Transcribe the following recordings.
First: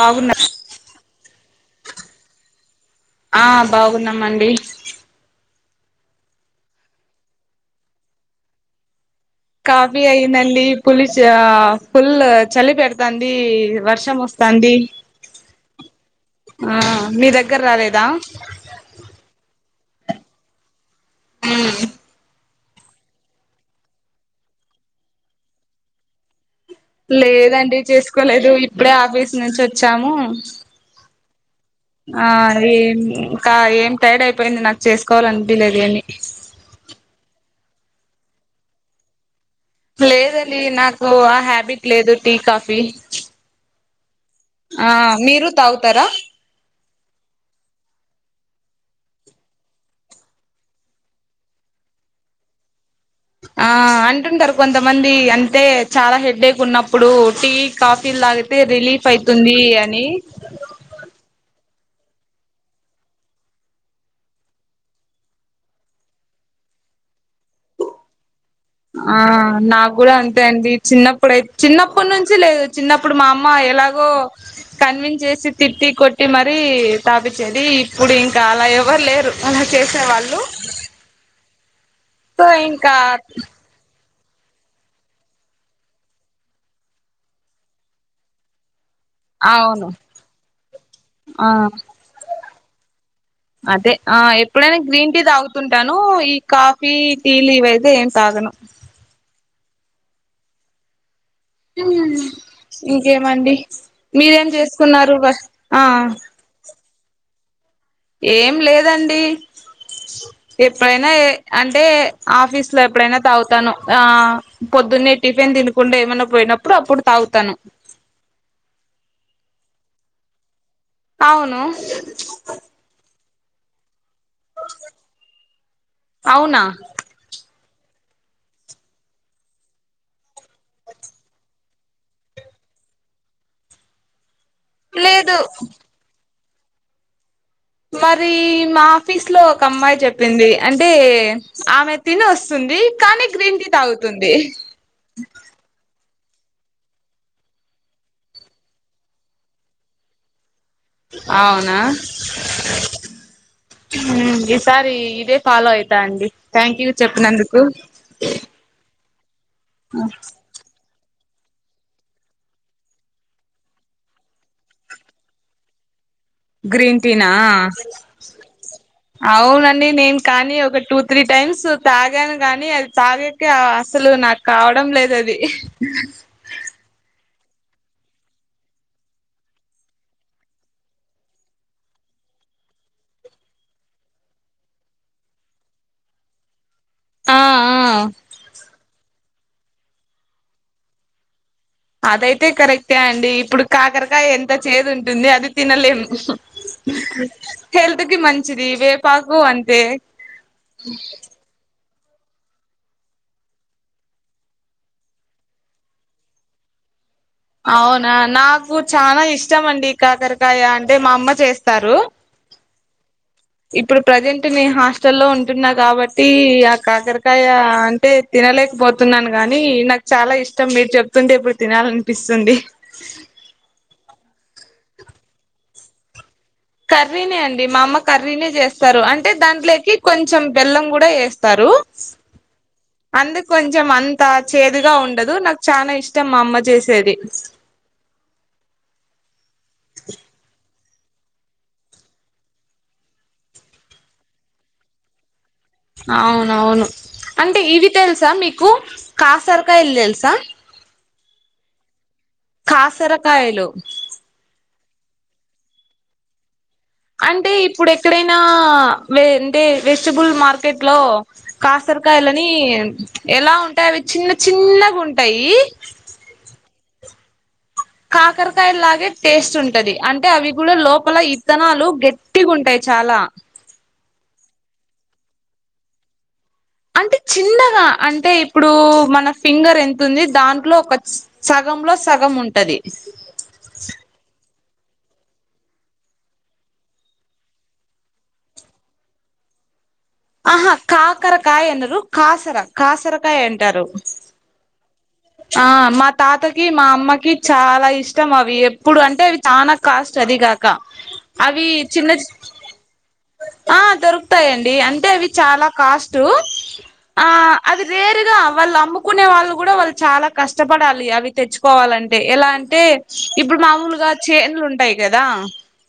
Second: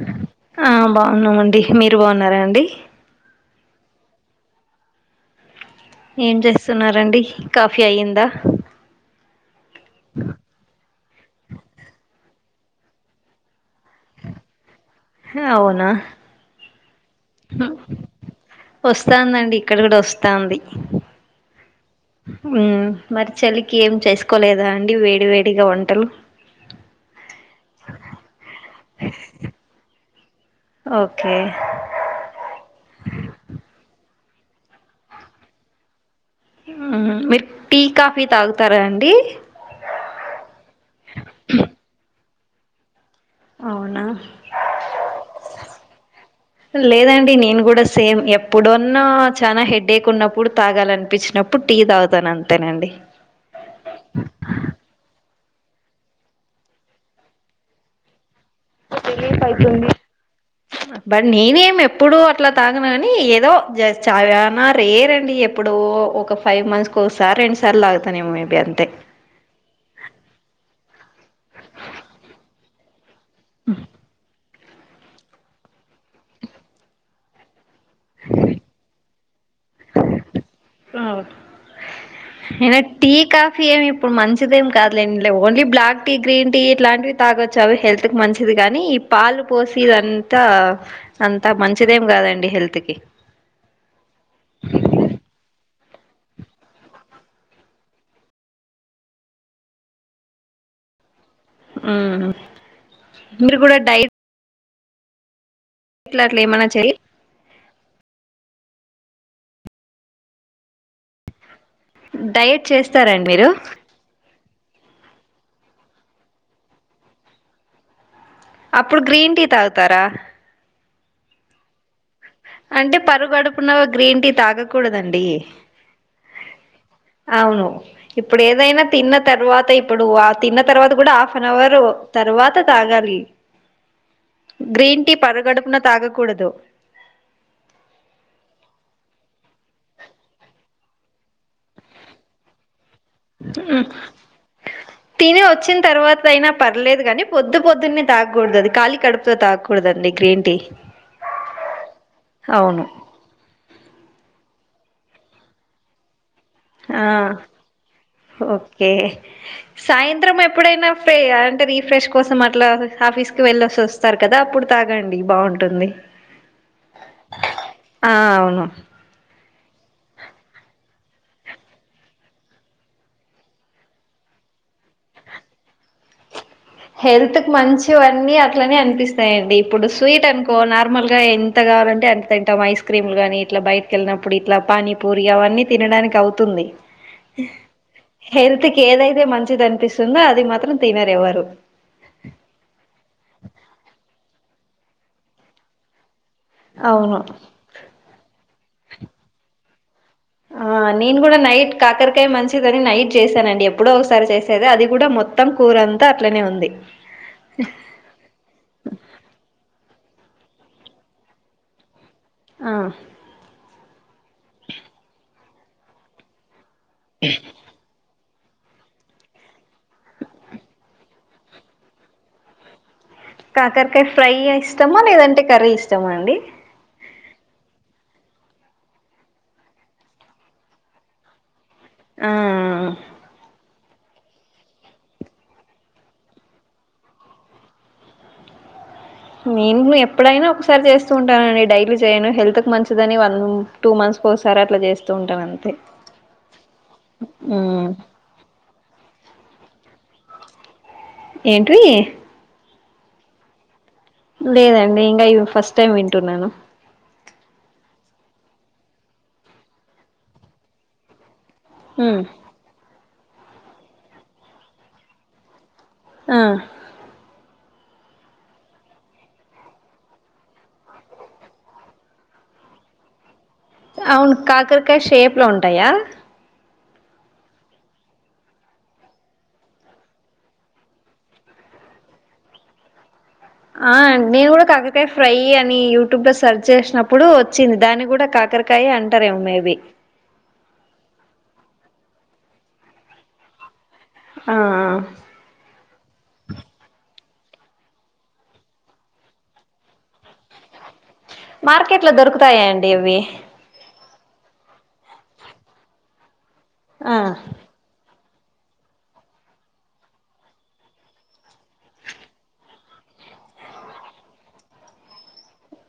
బాగున్నా ఆ బాగున్నామండి మీరు బాన్నారా అండి. ఆ బాగున్నాం అండి. ఏం చేస్తున్నారండి కాఫీ ఆయిందా. కాఫీ అయిందండి పులిచ్ ఆ ఫుల్ చలి పెడతాంది వర్షం వస్. తండి అవునా ఆ మీ దగ్గరాలేదా ఓస్తాందండి ఇక్కడ గూడా ఓస్తాంది మ్మ్ మ్మ్ మరి చలికి ఏం చేస్కొలేదా అండి వేడి వేడిగా వంటలు లేదండి చేస్కొలేదు ఇప్పుడే ఆఫీస్ నుంచి ఓచ్చాము ఓకే ఆ ఏం ఇంకా ఏం టైడ్ ఐపోయింది నాక్ చేస్కొవా లనిపియలేదు ఏమి మ్మ్ మీర్ టీ కాఫీ తాగుతారా అండి లేదండి నాకు ఆ హ్యాబిట్ లేదు టీ కాఫీ అవునా ఆ మీరు తాగుతరా లేదండి నేను గూడా సేమ్ ఎప్పుడన్నా చనా హెడ్డేక్ ఉన్నప్పుడు తాగాలనిపించినప్పు ఇప్పుడు టీ తాగుతాను అంతేనండి ఆ అంటుంటారు కొంతమంది అంతె చాలా హెడేక్ ఉన్నప్పుడు టీ కాఫీ లాగా ఇప్పుడ్ రిలీఫ్ ఐతుంది బట్ నేనేమి ఎప్పుడు అట్లా తాగను గనీ ఏదో జ చనా రేర్ అండి ఎప్పుడో ఒక ఫైవ్ మంత్స్ కోసారీ రెండ్ సార్లు తాగుతానేమో మేబి అంతె ఆ నాక్ గూడా అంతే అండి చిన్నప్పుడై చిన్నప్పు నుంచి లేదు చిన్నప్పుడు మా అమ్మ ఎలాగో కన్విన్ జేసి తిట్టి కొట్టి మరీ తాపిచ్చేది ఇప్పుడు ఇంకా అలా ఎవ్వర్ లేరు అలా చేసే వాళ్ళు ఫ్లాట్ సో నేన ఇంకా టీ కాఫ్ ఫీ ఏమి ఇప్పుడు మంచిదేం కాదులేండి only black tea green tea ఇలాంటివి తాగొచ్చు అవి హెల్త్ హెల్త్కు మంచిది గాని ఇప్ పాలు పోసి అవును ఇదంతా ఆ అంతా మంచిదేం కాదండి హెల్త్ కి అదే ఆ ఎప్పుడైనా గ్రీన్ టీ తాగుతుంటాను ఈ కాఫీ టీలు ఇవైతే ఏం తాగను మ్మ్ మ్ ఇంకేమండి మీరు కూడా డైట్ మీరేం చేసుకున్నారు ఆ ఇట్లా అట్ల ఏమన్నా చేయి ఏం లేదండి ఎప్పుడైనా ఏ అంటే డైట్ ఆఫీస్లో ఎప్పుడైనా చేస్తారండి మీరు తాగుతాను ఆ పొద్దున్నే టిఫెన్ దినకుండా ఏమన్నా పోయినప్పుడు అప్పుడు తాగుతాను అప్పుడు గ్రీన్ టీ తాగుతారా అవును అంటే పరుగడుపున గ్రీన్ టీ తాగకూడదండి అవునా అవును ఇప్పుడేదైనా తిన్న తర్వాత ఇప్పుడు ఆ తిన్నతర్వాత గూడా హాఫెనవర్ తర్వాత తాగాలి గ్రీన్ టీ లేదు పరుగడుపున తాగకూడదు మరి మా ఆఫీస్ లో ఒక అమ్మాయి చెప్పింది అంటే ఆమె తిని వస్తుంది కానీ గ్రీన్ టీ ఉమ్ తాగుతుంది తిని వచ్చిన తర్వాత అయినా పర్లేదు కానీ పొద్దు పొద్దున్నే తాకూడదు అది ఖాలీ కడుపుతో తాకు కూడదండి గ్రీన్ టీ అవునా అవును ఉమ్ ఈసారి ఇదే ఫాలో అయితా అండి, థ్యాంక్ యూ ఆ చెప్పినందుకు. ఓకే సాయంత్రమేప్ ప్పుడైనా ఫే అంటే రీఫ్రెష్ కోసం అట్లా ఆఫీస్కి వెళ్లేసేసి వస్తారు కదా, అప్పుడు తాగండి బాగుంటుంది. గ్రీన్ టీనా? ఆ అవును అవునండి, నేను కానీ ఒక టూ త్రీ టైమ్స్ తాగాను గానీ అది తాగే కె అసలు నాకు కావడం లేదు అది. హెల్త్ కి మంచివన్నీ అట్లనే అనిపిస్తయండి, ఇప్పుడు స్వీట్ అనుకో నార్మల్ గా ఎం ఎంత కావాలంటే అంత తింటాం, ఐస్ క్రీమ్లు గాని ఇట్ల బయటకి వెళ్ళినప్పుడు ఇట్ల పానీపూరి అవన్నీ తినడానికి అవుతుంది. ఆ ఆ హెల్త్ కి ఏదైతే మంచిది అనిపిస్తుందో అది మాత్రం తినరు ఎవ్వరు. అదైతే కరెక్టే అండి, ఇప్పుడు కాకరకాయ ఎంత చేదు ఉంటుంది అది తినలేము. అవును హల్త్కి మంచిది, వేపాకు అంతే. ఆ నేను గుడ నైట్ కాకరకాయ మంచిదని నైట్ చేసానండి, ఎప్పుడో ఒకసారి చేసేది అది కూడా మొత్తం కూర అంతా అట్లనే ఉంది. అవునా నాకు చాలా ఇష్టం అండి కాకరకాయ అంటే, మా అమ్మ చేస్తారు. ఆ ఇప్పుడు ప్రజెంట్ నేను హాస్టల్లో ఉంటున్నా కాబట్టి, ఆ కాకరకాయ అంటే తినలేకపోతున్నాను గాని, నాకు చాలా ఇష్టం మీరు చెప్తుంటే ఇప్పుడు తినాలనిపిస్తుంది. కాకరకాయ ఫ్రై ఇస్టమా, లేదంటే కర్రీ ఇష్టమా అండి? కర్రీనే అండి, మా అమ్మ కర్రీనే చేస్తారు అంటే దాంట్లోకి కొంచెం బెల్లం గుడ ఏస్తారు. ఆ అందుకు కొంచం అంతా చేదుగా ఉండదు, నాకు చాన ఇష్టం మా అమ్మ చేసేది. నేను గుడ ఎప్పుడైనా ఒకసారి చేస్తూ ఉంటానండి, డైలీ చేయను హెళ్తుకి మంచిదని వం టూ మంత్స్కి ఒకసారి అట్లా చేస్తూ ఉంటాను అంతే. అవునవును, అంటే మ్మ్ ఇవి తెలుసా మీకు కాసరకాయలు తెలుసా? ఏంటివి? కాసరకాయలు లేదండి ఇంగ ఈ ఫస్ట్ టైమ్ వింటున్నాను. అంటే ఇప్పుడు ఎక్కడైనా, వే అంటే వెజిటబుల్ మార్కెట్ లో మ్మ్ కాసరకాయలని ఎలా ఉంటయి అవి చిన్న చిన్న గుంటయి. ఆ కాకరకాయ లాగే టేస్ట్ ఉంటది, అంటే అవి కూడా లోపల ఇత్తనాలు గట్టిగ ఉంటాయి చాలా. అవును కాకరకాయ షేప్లో ఉంటాయా? అంటే చిన్నగా అంటే ఇప్పుడు మన ఫింగర్ ఎంత ఉంది, దాంట్లో ఒక చ్ సగంలో సగం ఉంటది. ఆ నేను కూడా కాకరకాయ ఫ్రై అని యూట్యూబ్ లో సెర్చ్ చేసినప్పుడు వచ్చింది, దాన్ని గుడా కాకర కాయ అంటారెమో మేబీ అహ కాకరకాయ అనరు, కాసర కాసరకాయ అంటారు. ఆ ఆ మా తాతకి మా అమ్మకి చాలా ఇష్టం అవి, ఎప్పుడు అంటే అవి చాన కాస్ట్ అదిగాక అవి మార్కెట్లో చిన్న దొరుకుతాయాండి ఇవి. ఆ దొరుకుతాయండి, అంటే అవి చాలా కాస్ట్, ఆ అది వేరుగా వాళ్ళు అమ్ముకునే వాళ్ళు గుడా వళ్ చాలా కష్టపడాలి అవి తెచ్చుకోవాలంటే, ఎలా అంటే ఇప్పుడు మామూలుగా చేన్లుంటాయి కదా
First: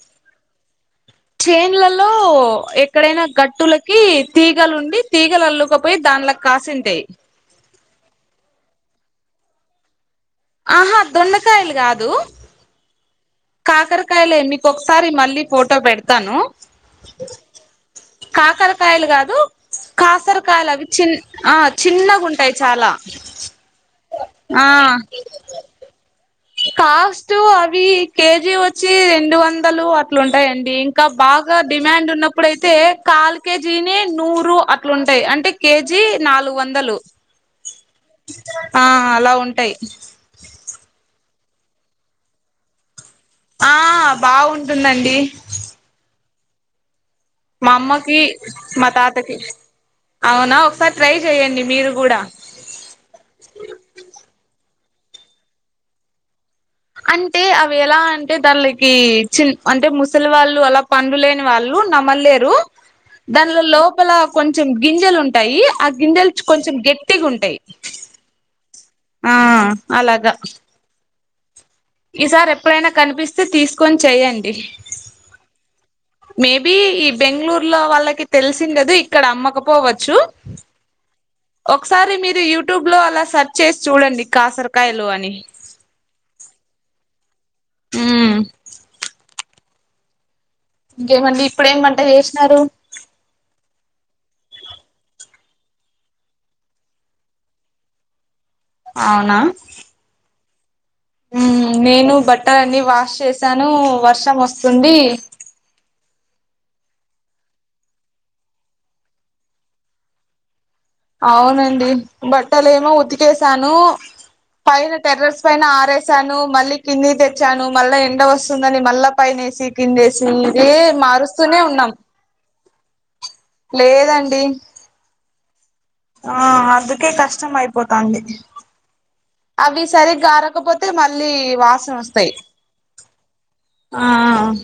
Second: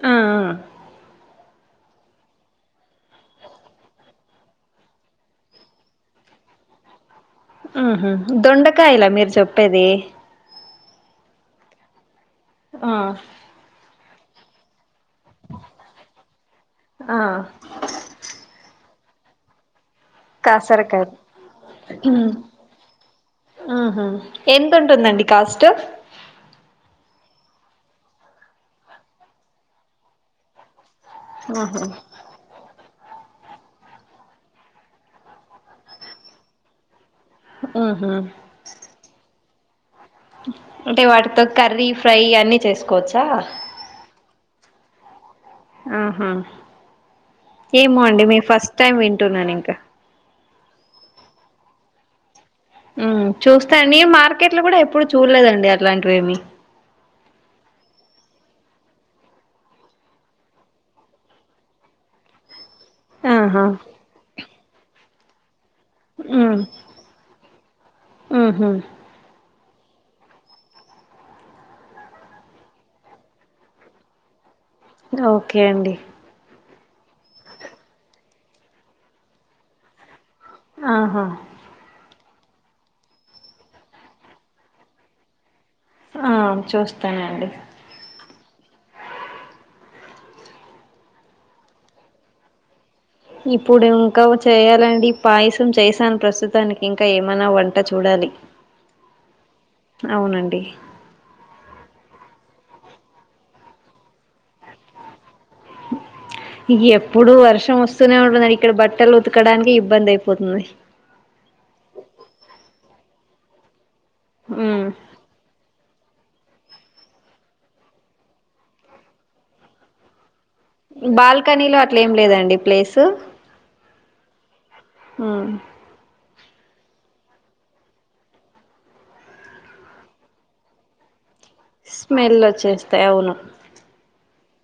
ఆహ్ ఆహ్ చైన్లలో ఎక్కడైన గట్టులకి తీగలు తీగల్ అల్లుకపోయి దాండ్లకు కాసింటాయి ఉహ్ హు్ దొండకాయలా మీర్ చెప్పేది ఆహా దొండకాయిలు కాదు ఆహ్ కాకర్కాయలే మీకోక్కసారి మళ్ళీ ఫోటో పెడతాను ఆహ్ కాకర్కాయలు గాదు కాకర్కాయలవి కాసరకాయ చిన్న ఆ చిన్నగుంటాయి చాలా ఆహ్ ఆ ఎంతుంటుందండి కాస్ట్ కాస్ట్ అవి కేజీ వచ్చి రెండు వందలు అట్లుంటాయండి ఇంక బాగా ఆహా డిమాండ్ ఉన్న ఇప్పుడైతే కాల్ కేజీని నూరు అట్లుంటాయి అంటే కేజీ నాలుగు వందలు హు్ హు్ ఆహ్ అలా ఉంటాయి అంటే వాటితో కర్రీ ఫ్రై అన్నీ చేస్కోచ్చా ఆహ్ బాగుంటుందండి ఆహా మా ఏమో అమ్మకి అండి మేం ఫస్ట్ టైమ్ వింటున్నాను ఇంక ఔనా ఒకసారి ట్రై చెయ్యడి మీరు గూడా ఉమ్ చూస్తాండి మార్కెట్ లో గుడా ఎప్పుడు చూడలేదండి అలాంటివి ఏమ్ అంటే అవి ఎలా అంటే దాంట్లకి చిన్ అంటే ముసలి వాళ్ళు అలా పండ్లు లేని వాళ్ళు నమ్మల్లేరు దాంట్ల ఆహా లోపల కొంచెం గింజలుంటాయి గింజెల్ ఉమ్ కొంచెం గట్టిగుంటాయి ఉహు ఆహ్ అలాగా ఈసారి ఎప్పుడైనా కనిపిస్తే తీసుకొని చెయ్యండి ఓకే అండి మేబీ ఈ బెంగళూర్లో వాళ్ళకి తెలిసుండదు ఇక్కడ అమ్మకపోవచ్చు ఆహా ఒకసారి మీరు యూట్యూబ్ లో అలా సెర్చ్ చేసి చూడండి కాసరకాయలు అని ఆహ్ చూస్తానండి ఉమ్ ఇంకేమండి ఇప్పుడేమ్ వంట జేషినారు ఇప్పుడు ఇంకా చేయాలండి పాయసం చేశాను ప్రస్తుతానికి ఇంకా ఏమైనా వంట చూడాలి ఔనా అవునండి నేను బట్టల్ అన్ని వాష్ చేసాను వర్షం ఓస్తుంది ఇగ్ ఎప్పుడు వర్షం వస్తూనే ఉంటదండి ఇక్కడ బట్టలు ఉతకడానికి ఇబ్బంది అయిపోతుంది అవునండి బట్టలేమో ఉతికేసాను ఉమ్ పైన టెర్రస్ పైన ఆరేసాను మళ్ళీ కిందికి తెచ్చాను మళ్ళ ఎండ వస్తుందని మళ్ళ పైనేసి కిందేసీ ఇదే మారుస్తూనే బాల్కనీలో ఉన్నాం అట్లే ఏం లేదండి ప్లేసు లేదండి ఉమ్ ఆహ్ అందుకే కష్టం అయిపోతది అవి సరిగా ఆరకపోతే మళ్ళీ వాసనొస్తాయి స్మెల్ వచ్చేస్తాయి అవును ఆహ్ ఆహ్ ఆహ్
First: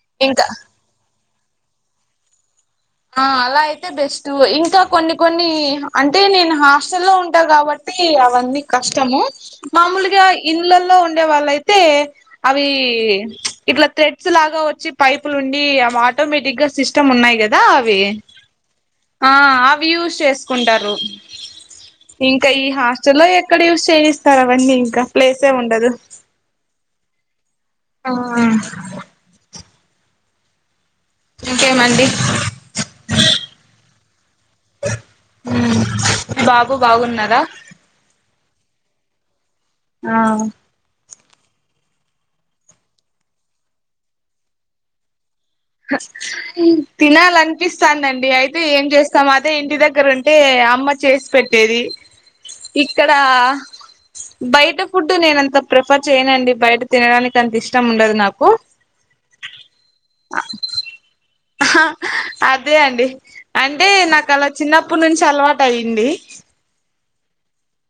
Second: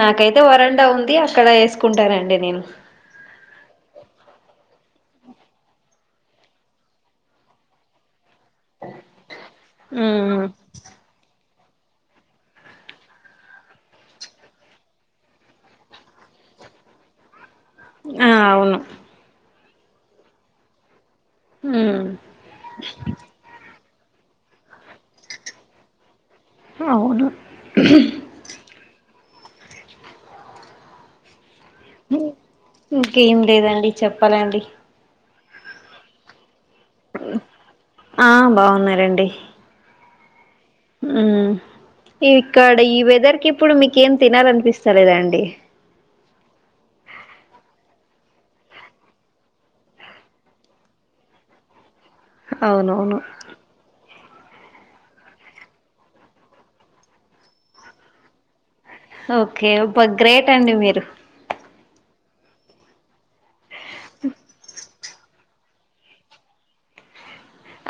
నాకైతే ఇంకా వరండా ఉంది అక్కడ ఏసుకుంటానండి నేను హ్ అలా అయితే బెస్ట్ ఇంకా కొన్ని కొన్ని అంటే నేను హాస్టల్లో ఉంటా కాబ ట్టి అవన్నీ కష్టము మామూలుగా ఉమ్ ఇన్లల్లో ఉండే వాళ్ళయితే అవి ఇట్లా థ్రెడ్స్ లాగా వచ్చి పైపులు ఉండి అవి ఆటోమేటిక్ గా సిస్టమ్ ఉన్నాయి గదా కదా అవి ఆ అవును ఆ అవి యూస్ చేసుకుంటారు ఉమ్ ఇంకా ఈ హాస్టలో ఎక్కడ యూస్ చేయిస్తారు అవన్నీ ఇంకా ప్లేసే ఉండదు అవును అ ఇంకేమండి ఇంకేం లేదండి చెప్పాలండి ఉహు బాబు బాగున్నారా ఆ బాగున్నారండి అ ఉమ్ ఇక్కడ ఈ వెదర్ కి ఇప్పుడు మీకేం తినాలనిపిస్త లేదాండి [unintelligible] తినాలనిపిస్తాందండి అయితే ఏం చేస్తాం అదే ఇంటి దగ్గర ఉంటే అమ్మ చేసి పెట్టేది ఇక్కడ అవునవును బయట ఫుడ్ నేనంత ప్రిఫర్ చేయనండి బయట తినడానికి అంత ఇష్టం ఉండదు నాకు ఓకే ఫస్ట్ గ్రేట్ అండి మీరు హ అదే అండి అంటే నాకలా చిన్నప్పుడ్ నుంచి అలవాటు అయింది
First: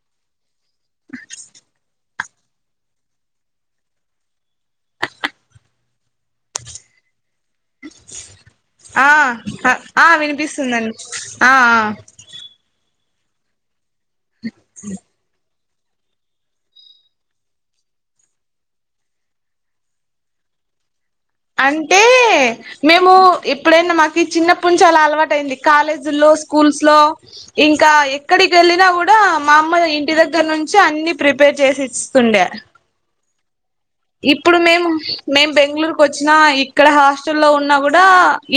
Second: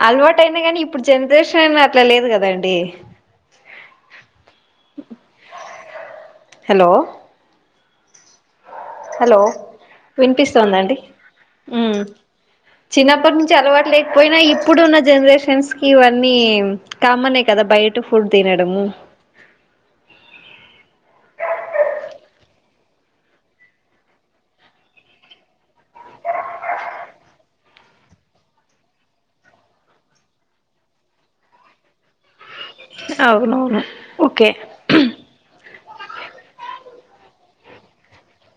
అలవాటయింది గనీ ఇప్పుడు జనరేషన్ అయినా అట్లా లేదు గదాండి హలో ఆ హలో ఆ వినిపిస్తుందండి ఆ ఆ చిన్నప్పడ్ నుంచి అలవాటు లేకపోయినా ఇప్పుడున్న జనరేషన్స్ ఇవన్నీ కామనే కదా బయట ఫుడ్ తినడం అంటే మేము ఎప్పుడైనా మాకీ చిన్నప్పుడ్ నుంచి అలా అలవాటయింది కాలేజీల్లో స్కూల్స్ లో ఇంకా ఎక్కడి కెళ్ళినా గూడా మా అమ్మ ఇంటి దగ్గర నుంచి అన్ని ప్రిపేర్ చేసి ఇస్తుండే అవునవును ఓకే ఇప్పుడు మేం మేం బెంగళూరు కచ్చిన ఇక్కడ హాస్టల్ లో ఉన్నా గూడా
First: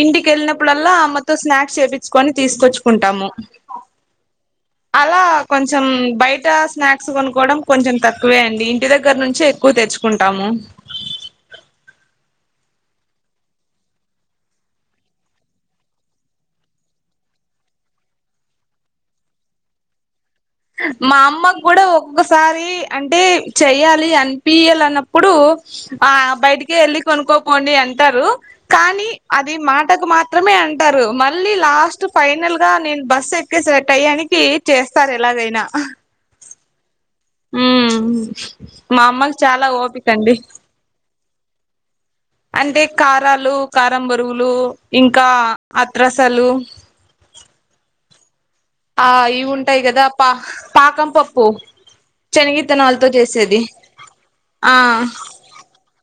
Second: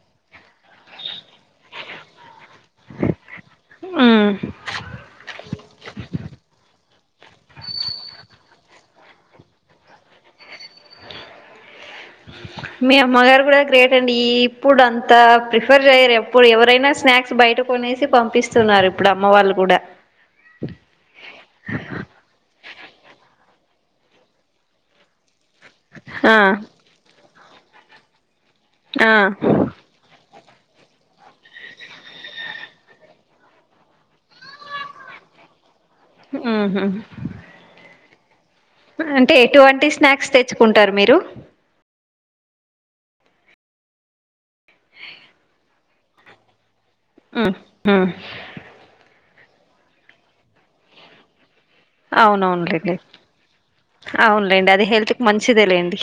ఇంటికెళ్ళినప్పుడల్ల అమ్మ తో స్నాక్స్ చేపిచుకొని తీసుకొచ్చుకుంటాము ఉ అలా కొంచం బయట స్నాక్స్ కొనుక్కోవడం కొంచం తక్కువేంది ఇంటి దగ్గర నుంచే ఎక్కువ తెచ్ కుంటాము మీ అమ్మగారు కూడా గ్రేట్ అండి ఇప్పుడు అంతా ప్రిఫర్ చేయ్యరు ఎప్పుడు ఎవరైనా స్నాక్స్ బయట కొనేసి పంపిస్తున్నారు ఇప్పుడు అమ్మ వాళ్ళు గూడా మా అమ్మ గూడా ఒక్కొక్కసారి అంటే చెయ్యాలి అనిపియాల అన్నప్పుడు ఆ బయటికే ఎళ్ళి కొనుక్కోపోండి అంటారు కానీ ఆ అది మాట్ టకు మాత్రమే అంటారు మళ్ళీ లాస్ట్ ఫైనల్ గా నేను బస్సు ఎక్కేసె టాయ్యానికి చేస్తారేమో ఎలాగైనా ఆహ ఊ అంటే ఎటువంటి స్నాక్స్ తెచ్చుకుంటార్ మీరు అంటే కారాలు కారం బరొగులు ఇంకా అత్రసాలు ఉ ఉ ఆ ఇవుంటాయ్ గదా పా పాకం పొప్పు అవునవునులేండి చెనగిత్తనళ్తో జేసేది ఆ చిదేలేండి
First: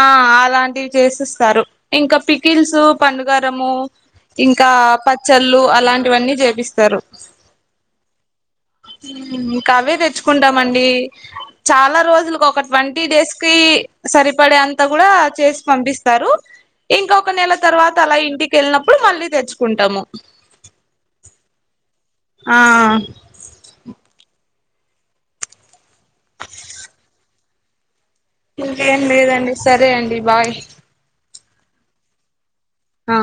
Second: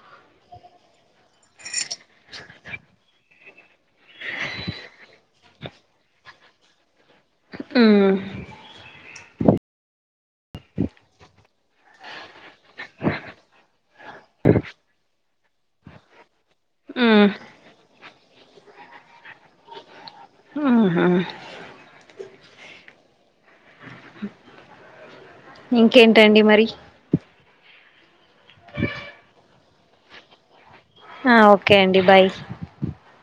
ఆ అలాంటివ్ చేసిస్తారు ఇంకా పికిల్సు పండుగారము ఇంకా పచ్చళ్ళు అలాంటివన్నీ జేపిస్తారు ఊ ఊ ఇంకవే దెచ్చుకుంటామండీ చాలా రోజులుకొక ట్వంటీ డేస్ కీ సరి పడే అంతా గూడ చేసి పంపిస్తారు మ్ ఇంకొక నెల తర్వా త అలా ఇంటికెళ్ననప్పుడు మళ్ళీ దెచ్చుకుంటాము ఊహూ ఆ ఇంకేంటండి మరి ఇంకేం లేదండి సరే అండి బాయ్ ఆ ఓకే అండి బాయ్ ఆ